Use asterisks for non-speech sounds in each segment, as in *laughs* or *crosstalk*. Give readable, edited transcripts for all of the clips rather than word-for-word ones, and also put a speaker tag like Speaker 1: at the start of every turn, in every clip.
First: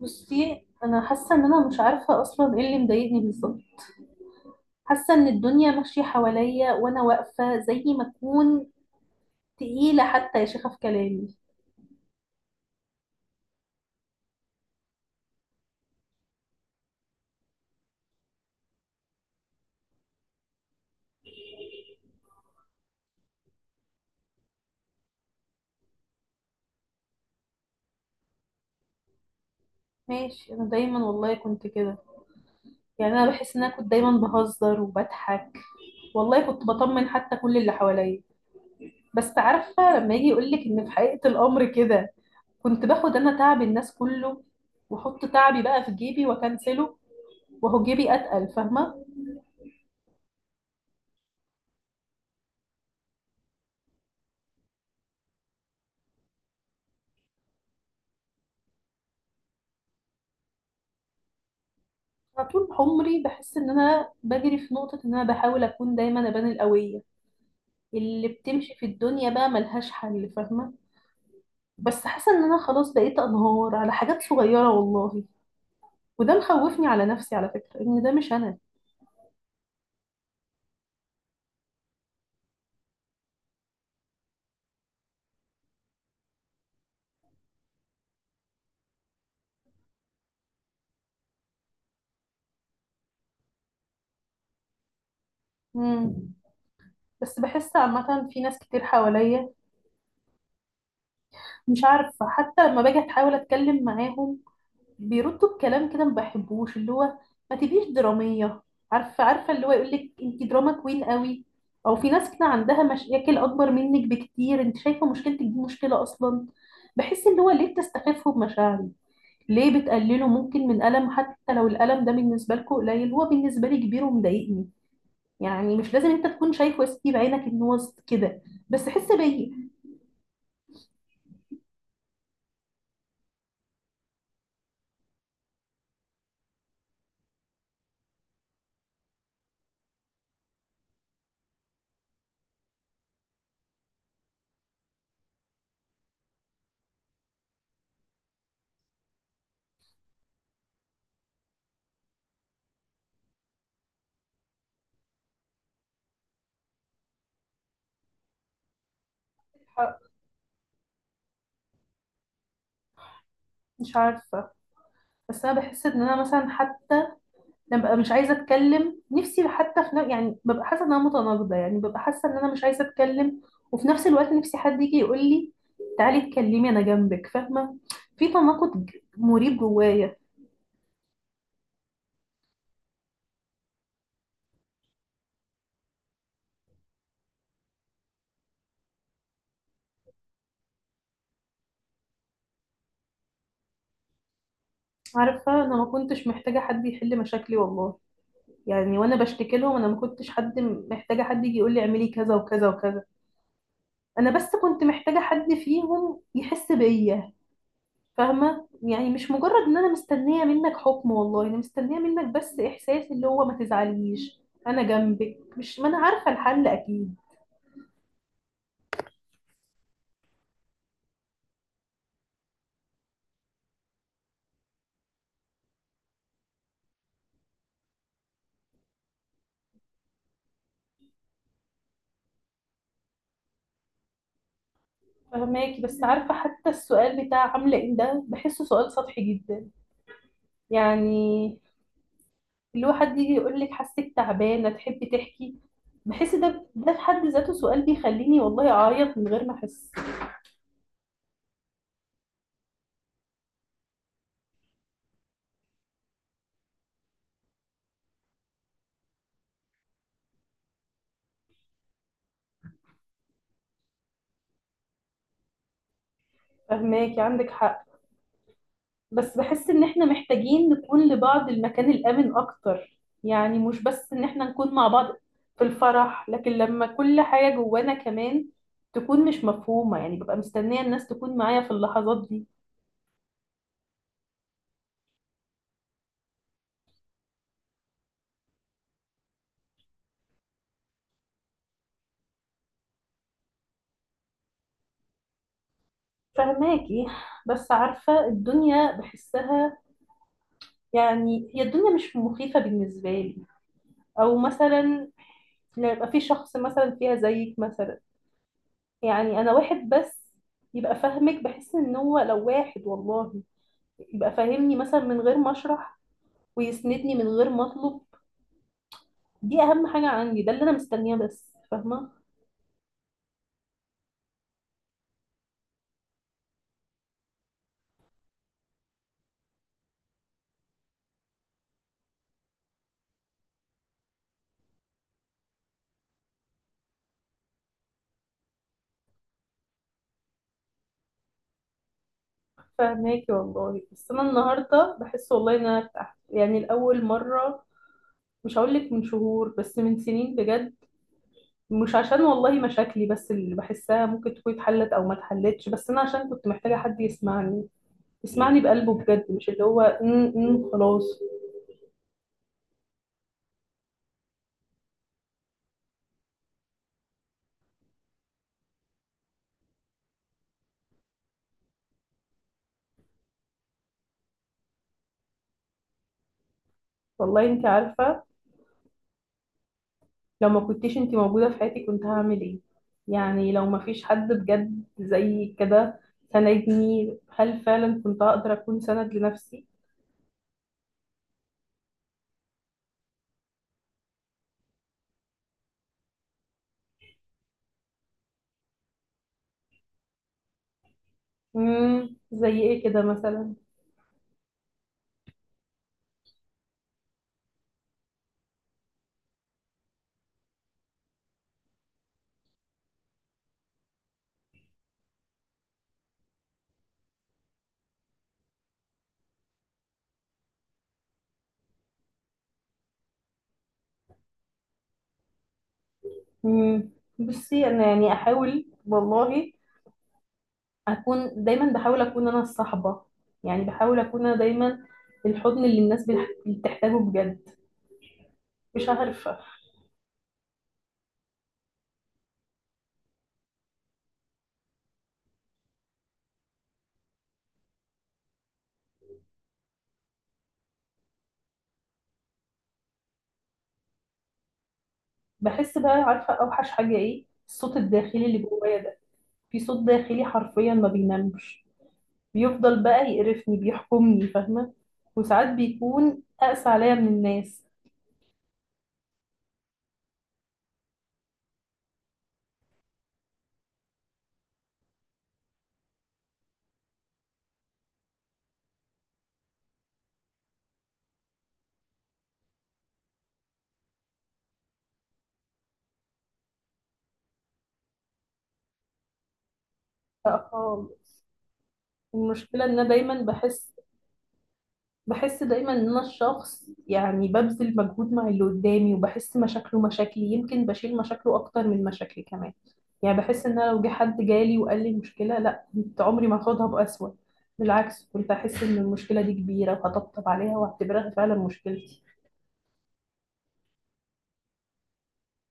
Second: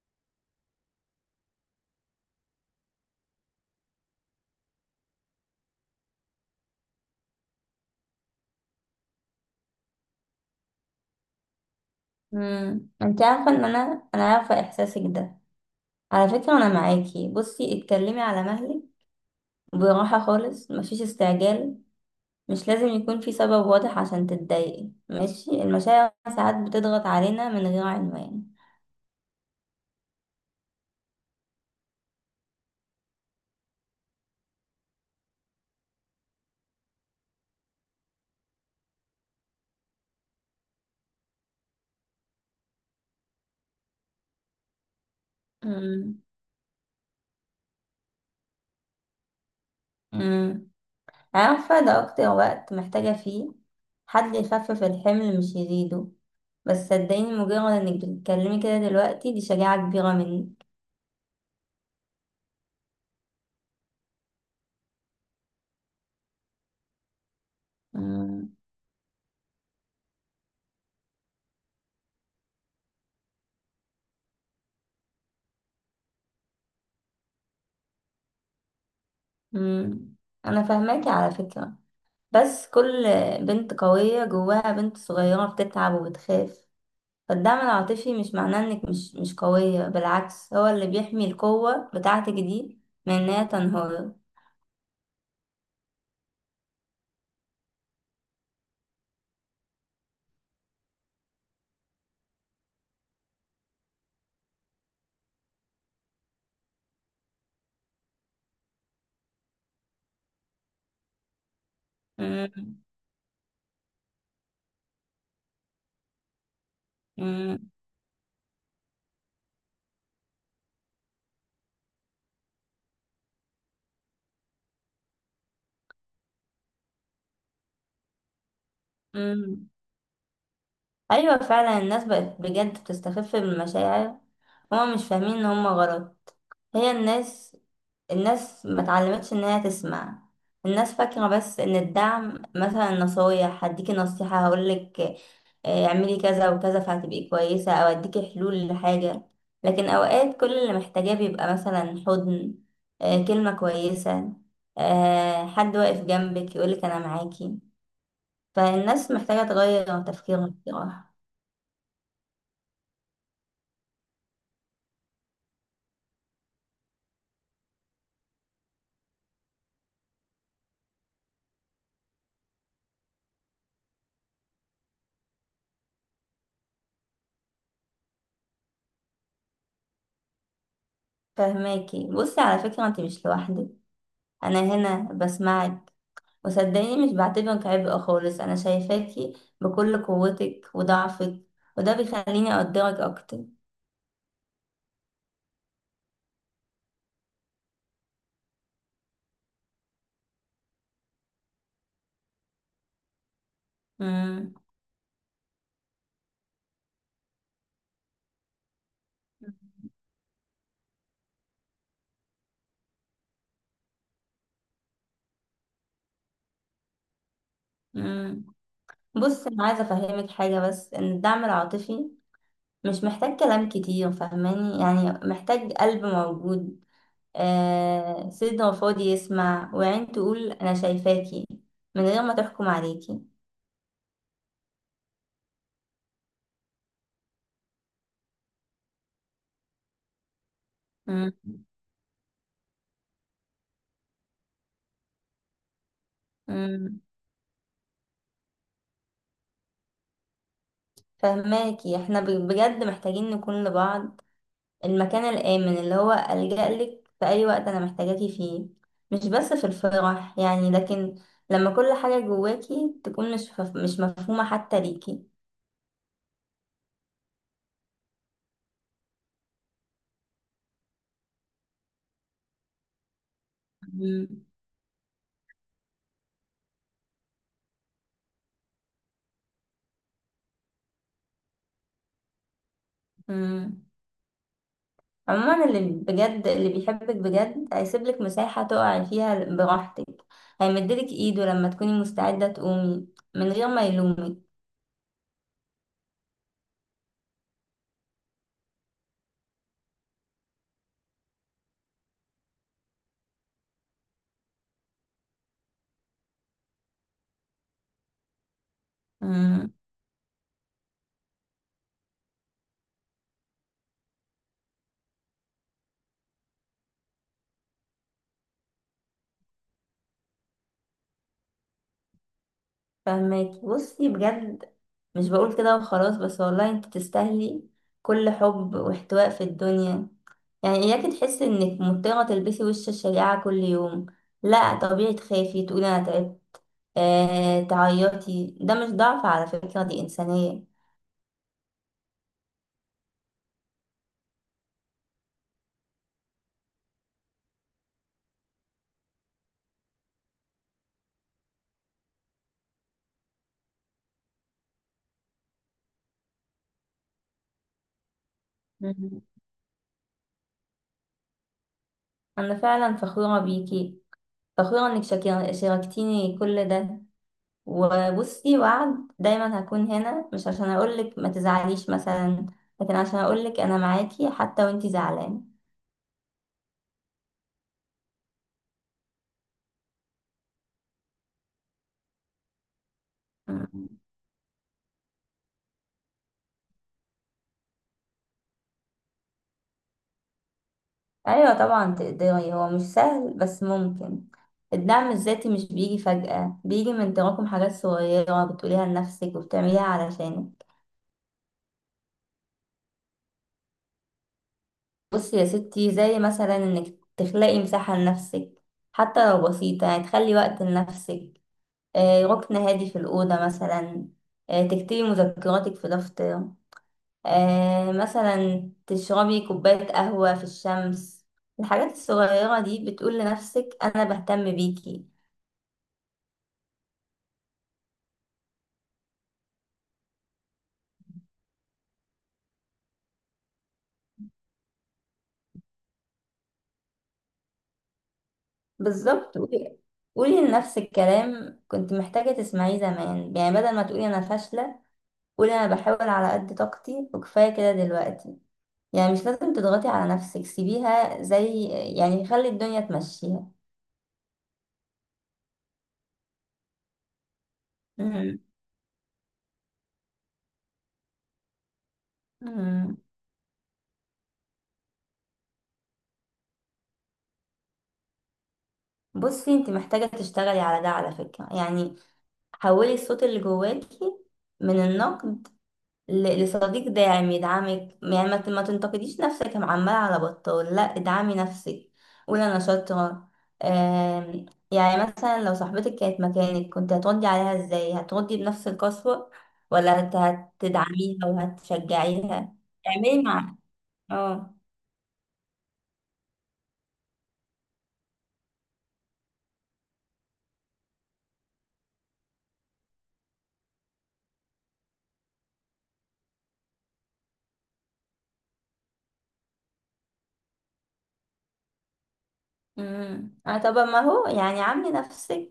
Speaker 1: بصي، انا حاسه ان انا مش عارفه اصلا ايه اللي مضايقني بالظبط. حاسه ان الدنيا ماشيه حواليا وانا واقفه زي ما اكون تقيله. حتى يا شيخه في كلامي.
Speaker 2: انت عارفه ان انا عارفه احساسك ده. على فكره انا معاكي، بصي اتكلمي على مهلك، براحه خالص، مفيش استعجال. مش لازم يكون في سبب واضح عشان تتضايقي، ماشي، المشاعر ساعات بتضغط علينا من غير عنوان.
Speaker 1: ماشي، انا دايما والله كنت كده. يعني انا بحس ان انا كنت دايما بهزر وبضحك، والله كنت بطمن حتى كل اللي حواليا. بس عارفه، لما يجي يقولك ان في حقيقه الامر كده، كنت باخد انا تعب الناس كله، واحط تعبي بقى في
Speaker 2: امم
Speaker 1: جيبي واكنسله، وهو جيبي اتقل، فاهمه؟
Speaker 2: امم عارفه ده اكتر وقت محتاجه فيه حد يخفف الحمل مش يزيده. بس صدقيني، مجرد انك بتتكلمي كده دلوقتي دي شجاعه كبيره منك.
Speaker 1: أنا طول عمري بحس إن أنا بجري في نقطة، إن أنا بحاول أكون دايما أبان القوية اللي
Speaker 2: امم
Speaker 1: بتمشي في الدنيا بقى ملهاش حل، فاهمة؟ بس حاسة إن أنا خلاص بقيت أنهار على حاجات صغيرة والله، وده مخوفني على نفسي على فكرة، إن ده مش أنا.
Speaker 2: امم انا فاهماكي على فكره، بس كل بنت قوية جواها بنت صغيرة بتتعب وبتخاف. فالدعم العاطفي مش معناه انك مش قوية، بالعكس هو اللي بيحمي القوة بتاعتك دي من انها تنهار.
Speaker 1: مم. بس بحس عامة في ناس كتير حواليا، مش عارفة، حتى لما باجي أحاول أتكلم معاهم بيردوا بكلام كده ما بحبوش، اللي هو ما تبقيش درامية. عارفة اللي هو يقول لك انت دراما كوين قوي، او في ناس كده
Speaker 2: مم،
Speaker 1: عندها مشاكل اكبر منك بكتير، انت شايفة مشكلتك دي مشكلة اصلا؟ بحس اللي هو
Speaker 2: مم،
Speaker 1: ليه بتستخفوا بمشاعري؟ ليه بتقللوا ممكن من ألم؟ حتى لو الألم ده بالنسبة لكم قليل، هو بالنسبة لي كبير ومضايقني. يعني مش لازم انت تكون شايفه يا ستي بعينك ان هو كده، بس حس بيا.
Speaker 2: مم. ايوه فعلا الناس بقت بجد بتستخف بالمشاعر، هما مش فاهمين ان هما غلط. هي الناس ما اتعلمتش ان هي تسمع. الناس فاكرة بس ان الدعم مثلا نصايح. هديكي نصيحة، هقولك آه، اعملي كذا وكذا فهتبقي كويسة، او اديكي حلول لحاجة. لكن اوقات كل اللي محتاجاه بيبقى مثلا حضن، آه، كلمة كويسة، آه، حد واقف جنبك يقولك انا معاكي. فالناس محتاجة تغير تفكيرها بصراحة.
Speaker 1: مش عارفة، بس أنا بحس إن أنا مثلا حتى انا ببقى مش عايزه اتكلم نفسي حتى في يعني ببقى حاسه ان انا متناقضه، يعني ببقى حاسه ان انا مش عايزه اتكلم، وفي نفس الوقت نفسي حد يجي يقول لي: تعالي اتكلمي، انا جنبك، فاهمه؟ في تناقض مريب جوايا.
Speaker 2: فهماكي، بصي على فكرة، انت مش لوحدك، انا هنا بسمعك. وصدقيني مش بعتبرك عبء خالص، أنا شايفاكي بكل قوتك وضعفك، وده بيخليني أقدرك أكتر.
Speaker 1: عارفه، انا ما كنتش محتاجه حد يحل مشاكلي والله، يعني وانا بشتكي لهم انا ما كنتش محتاجه حد يجي يقول لي اعملي كذا وكذا وكذا. انا
Speaker 2: مم.
Speaker 1: بس كنت محتاجه حد فيهم يحس بيا، فاهمة؟ يعني مش مجرد ان انا مستنية منك حكم، والله انا مستنية منك بس احساس، اللي هو ما تزعليش، انا جنبك، مش ما انا عارفة الحل اكيد.
Speaker 2: مم. بص، أنا عايزة أفهمك حاجة، بس إن الدعم العاطفي مش محتاج كلام كتير، فاهماني؟ يعني محتاج قلب موجود، آه، صدر فاضي يسمع، وعين تقول أنا شايفاكي من غير ما تحكم عليكي.
Speaker 1: فهماكي، بس عارفة حتى السؤال بتاع عاملة ايه ده بحسه سؤال سطحي جدا.
Speaker 2: مم.
Speaker 1: يعني اللي هو حد يجي يقول لك حاسك تعبانة، تحبي تحكي؟ بحس ده في
Speaker 2: مم.
Speaker 1: حد ذاته سؤال بيخليني والله اعيط من غير ما احس.
Speaker 2: فهماكي، احنا بجد محتاجين نكون لبعض المكان الآمن، اللي هو ألجأ لك في أي وقت أنا محتاجاكي فيه، مش بس في الفرح يعني، لكن لما كل حاجة جواكي تكون مش مفهومة حتى ليكي.
Speaker 1: فهماكي، عندك حق، بس بحس ان احنا محتاجين نكون لبعض المكان الامن اكتر. يعني مش بس ان
Speaker 2: مم.
Speaker 1: احنا نكون مع بعض في الفرح، لكن لما كل حاجة جوانا كمان تكون مش مفهومة، يعني ببقى مستنية الناس تكون معايا في اللحظات دي.
Speaker 2: مم. عموما اللي بيحبك بجد هيسيبلك مساحة تقعي فيها براحتك، هيمدلك إيده لما تكوني مستعدة تقومي من غير ما يلومك.
Speaker 1: فهماكي، بس عارفة الدنيا بحسها، يعني هي الدنيا مش مخيفة بالنسبة لي، او مثلا لو يبقى في شخص مثلا فيها زيك مثلا. يعني انا
Speaker 2: مم.
Speaker 1: واحد بس يبقى فاهمك، بحس ان هو لو واحد والله يبقى فاهمني مثلا من غير ما اشرح، ويسندني من غير ما اطلب. دي اهم حاجه عندي، ده اللي انا مستنياه بس، فاهمه؟
Speaker 2: فهماكي بصي، بجد مش بقول كده وخلاص بس، والله انت تستاهلي كل حب واحتواء في الدنيا. يعني اياكي تحسي انك مضطرة تلبسي وش الشريعة كل يوم، لا، طبيعي تخافي، تقولي انا تعبت، آه، تعيطي، ده مش ضعف على فكرة، دي انسانية.
Speaker 1: فاهماكي والله، بس انا النهارده بحس والله ان انا ارتحت يعني لاول مره. مش هقول لك من شهور، بس من سنين بجد. مش عشان والله مشاكلي بس اللي بحسها ممكن تكون اتحلت او ما اتحلتش، بس انا عشان كنت محتاجه حد يسمعني، يسمعني بقلبه
Speaker 2: مم.
Speaker 1: بجد، مش اللي هو خلاص.
Speaker 2: انا فعلا فخورة بيكي، فخورة انك شاركتيني كل ده. وبصي، وعد دايما هكون هنا، مش عشان اقولك ما تزعليش مثلا، لكن عشان اقولك انا معاكي حتى وانتي زعلانه.
Speaker 1: والله انت عارفه لو ما كنتيش انتي موجودة في حياتي كنت هعمل ايه؟ يعني لو ما
Speaker 2: مم.
Speaker 1: فيش حد بجد زي كده سندني، هل فعلا كنت هقدر اكون سند لنفسي؟
Speaker 2: ايوه طبعا تقدري، هو مش سهل بس ممكن. الدعم الذاتي مش بيجي فجأة، بيجي من تراكم حاجات صغيرة بتقوليها لنفسك وبتعمليها علشانك.
Speaker 1: مم. زي ايه كده مثلا؟
Speaker 2: بصي يا ستي، زي مثلا انك تخلقي مساحة لنفسك، حتى لو بسيطة، يعني تخلي وقت لنفسك، آه، ركن هادي في الأوضة مثلا، آه، تكتبي مذكراتك في دفتر، آه مثلا تشربي كوباية قهوة في الشمس. الحاجات الصغيرة دي بتقول لنفسك أنا بهتم بيكي.
Speaker 1: مم. بصي، انا يعني احاول والله اكون دايما، بحاول اكون انا الصحبة، يعني بحاول اكون انا دايما الحضن اللي الناس بتحتاجه بجد. مش عارفة.
Speaker 2: بالظبط، قولي، قولي لنفسك كلام كنت محتاجة تسمعيه زمان، يعني بدل ما تقولي أنا فاشلة، قولي أنا بحاول على قد طاقتي وكفاية كده دلوقتي. يعني مش لازم تضغطي على نفسك، سيبيها زي، يعني خلي الدنيا تمشيها.
Speaker 1: بحس بقى، عارفة اوحش حاجة ايه؟ الصوت الداخلي اللي
Speaker 2: مم.
Speaker 1: جوايا ده. في صوت داخلي حرفيا ما بينامش، بيفضل
Speaker 2: مم.
Speaker 1: بقى يقرفني بيحكمني، فاهمة؟ وساعات بيكون أقسى عليا من الناس.
Speaker 2: بصي انت محتاجة تشتغلي على ده على فكرة، يعني حولي الصوت اللي جواكي من النقد لصديق داعم يدعمك، يعني ما تنتقديش نفسك عمال على بطال، لا، ادعمي نفسك، قولي انا شاطره. يعني مثلا لو صاحبتك كانت مكانك كنت هتردي عليها ازاي؟ هتردي بنفس القسوه ولا
Speaker 1: لا
Speaker 2: هتدعميها
Speaker 1: خالص.
Speaker 2: وهتشجعيها؟
Speaker 1: المشكلة إن أنا دايما
Speaker 2: اعملي مع
Speaker 1: بحس،
Speaker 2: اه
Speaker 1: بحس دايما إن أنا الشخص يعني ببذل مجهود مع اللي قدامي وبحس مشاكله مشاكلي، يمكن بشيل مشاكله أكتر من مشاكلي كمان. يعني بحس إن أنا لو جه حد جالي وقال لي مشكلة، لا كنت عمري ما هاخدها بأسوأ، بالعكس كنت أحس إن المشكلة دي كبيرة وهطبطب عليها وأعتبرها فعلا مشكلتي.
Speaker 2: اه طب ما هو، يعني عاملي نفسك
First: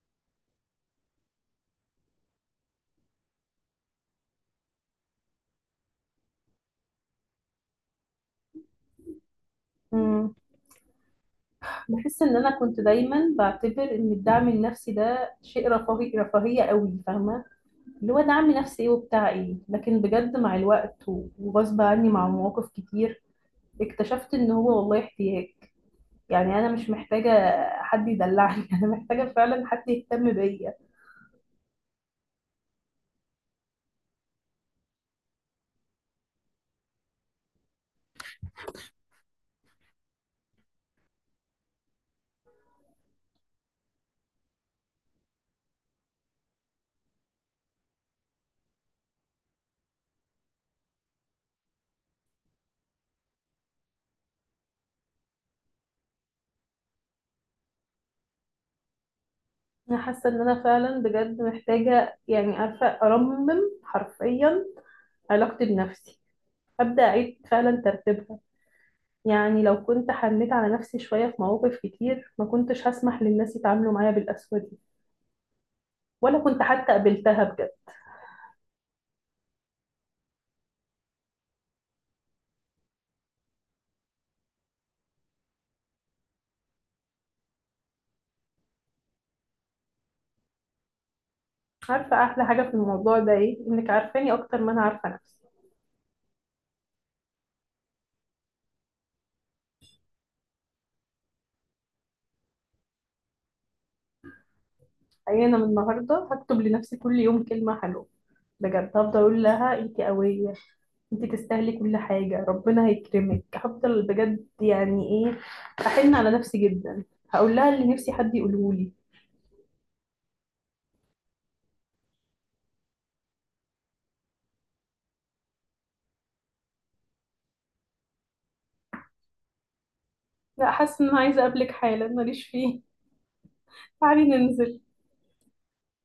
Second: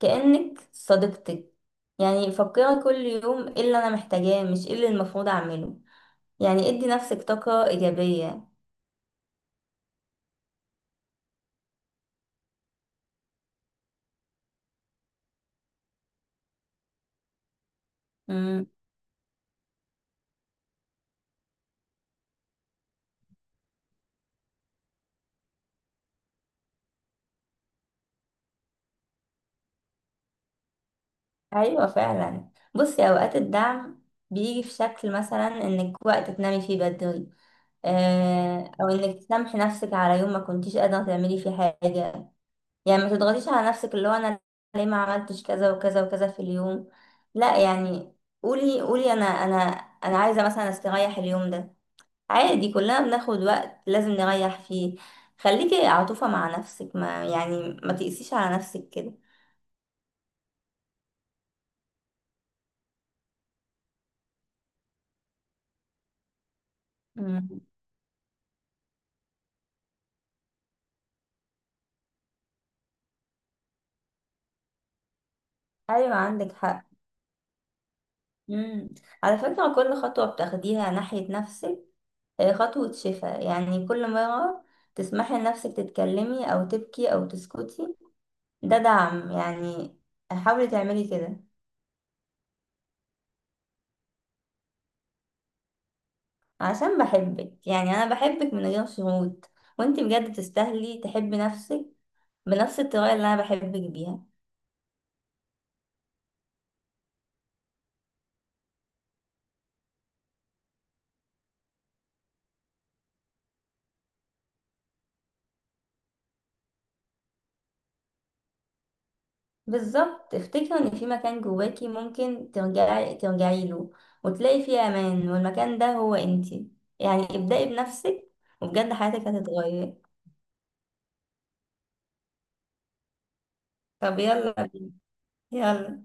Speaker 2: كأنك صديقتك. يعني فكري كل يوم ايه اللي انا محتاجاه، مش ايه اللي المفروض اعمله، يعني ادي نفسك طاقة إيجابية.
Speaker 1: بحس ان انا كنت دايما بعتبر ان الدعم النفسي ده شيء رفاهيه قوي، فاهمه؟ اللي هو دعم
Speaker 2: امم
Speaker 1: نفسي ايه وبتاع ايه، لكن بجد مع الوقت و- وغصب عني مع مواقف كتير اكتشفت ان هو والله احتياج. يعني انا مش محتاجه حد يدلعني *laughs* انا محتاجه فعلا حد يهتم بيا.
Speaker 2: ايوه فعلا، بصي اوقات الدعم بيجي في شكل مثلا انك وقت تنامي فيه بدري، آه، او انك تسامحي نفسك على يوم ما كنتيش قادره تعملي فيه حاجه، يعني ما تضغطيش على نفسك اللي هو انا ليه ما عملتش كذا وكذا وكذا في اليوم. لا يعني، قولي، قولي انا، انا عايزه مثلا استريح اليوم ده. عادي كلنا بناخد وقت لازم نريح فيه. خليكي عطوفه مع نفسك، ما يعني ما تقسيش على نفسك كده.
Speaker 1: انا حاسه ان انا فعلا بجد محتاجه، يعني عارفه، ارمم حرفيا علاقتي بنفسي، ابدا اعيد
Speaker 2: مم.
Speaker 1: فعلا ترتيبها. يعني لو كنت حنيت على نفسي شوية في مواقف كتير ما كنتش هسمح للناس يتعاملوا معايا بالقسوة دي،
Speaker 2: ايوه
Speaker 1: ولا
Speaker 2: عندك
Speaker 1: كنت
Speaker 2: حق.
Speaker 1: حتى قبلتها بجد.
Speaker 2: مم. على فكرة كل خطوة بتاخديها ناحية نفسك هي خطوة شفاء، يعني كل مرة تسمحي لنفسك تتكلمي أو تبكي أو تسكتي ده دعم، يعني حاولي تعملي كده.
Speaker 1: عارفة أحلى حاجة في الموضوع ده إيه؟ إنك عارفاني أكتر ما أنا عارفة نفسي.
Speaker 2: عشان بحبك، يعني أنا بحبك من غير شروط، وانتي بجد تستاهلي تحبي نفسك بنفس الطريقة اللي أنا بحبك بيها.
Speaker 1: يعني أنا من النهاردة هكتب لنفسي كل يوم كلمة حلوة، بجد هفضل أقول لها أنت قوية، أنت تستاهلي كل حاجة، ربنا هيكرمك، هفضل بجد يعني إيه، أحن على نفسي جدا، هقول لها اللي نفسي حد يقوله لي.
Speaker 2: بالظبط، افتكري ان في مكان جواكي ممكن ترجعي له وتلاقي فيه امان، والمكان ده هو انتي، يعني ابدأي بنفسك، وبجد حياتك هتتغير.
Speaker 1: لا، حاسة إن أنا عايزة أقابلك حالا، ماليش فيه.
Speaker 2: طب
Speaker 1: تعالي
Speaker 2: يلا
Speaker 1: ننزل.
Speaker 2: بينا، يلا.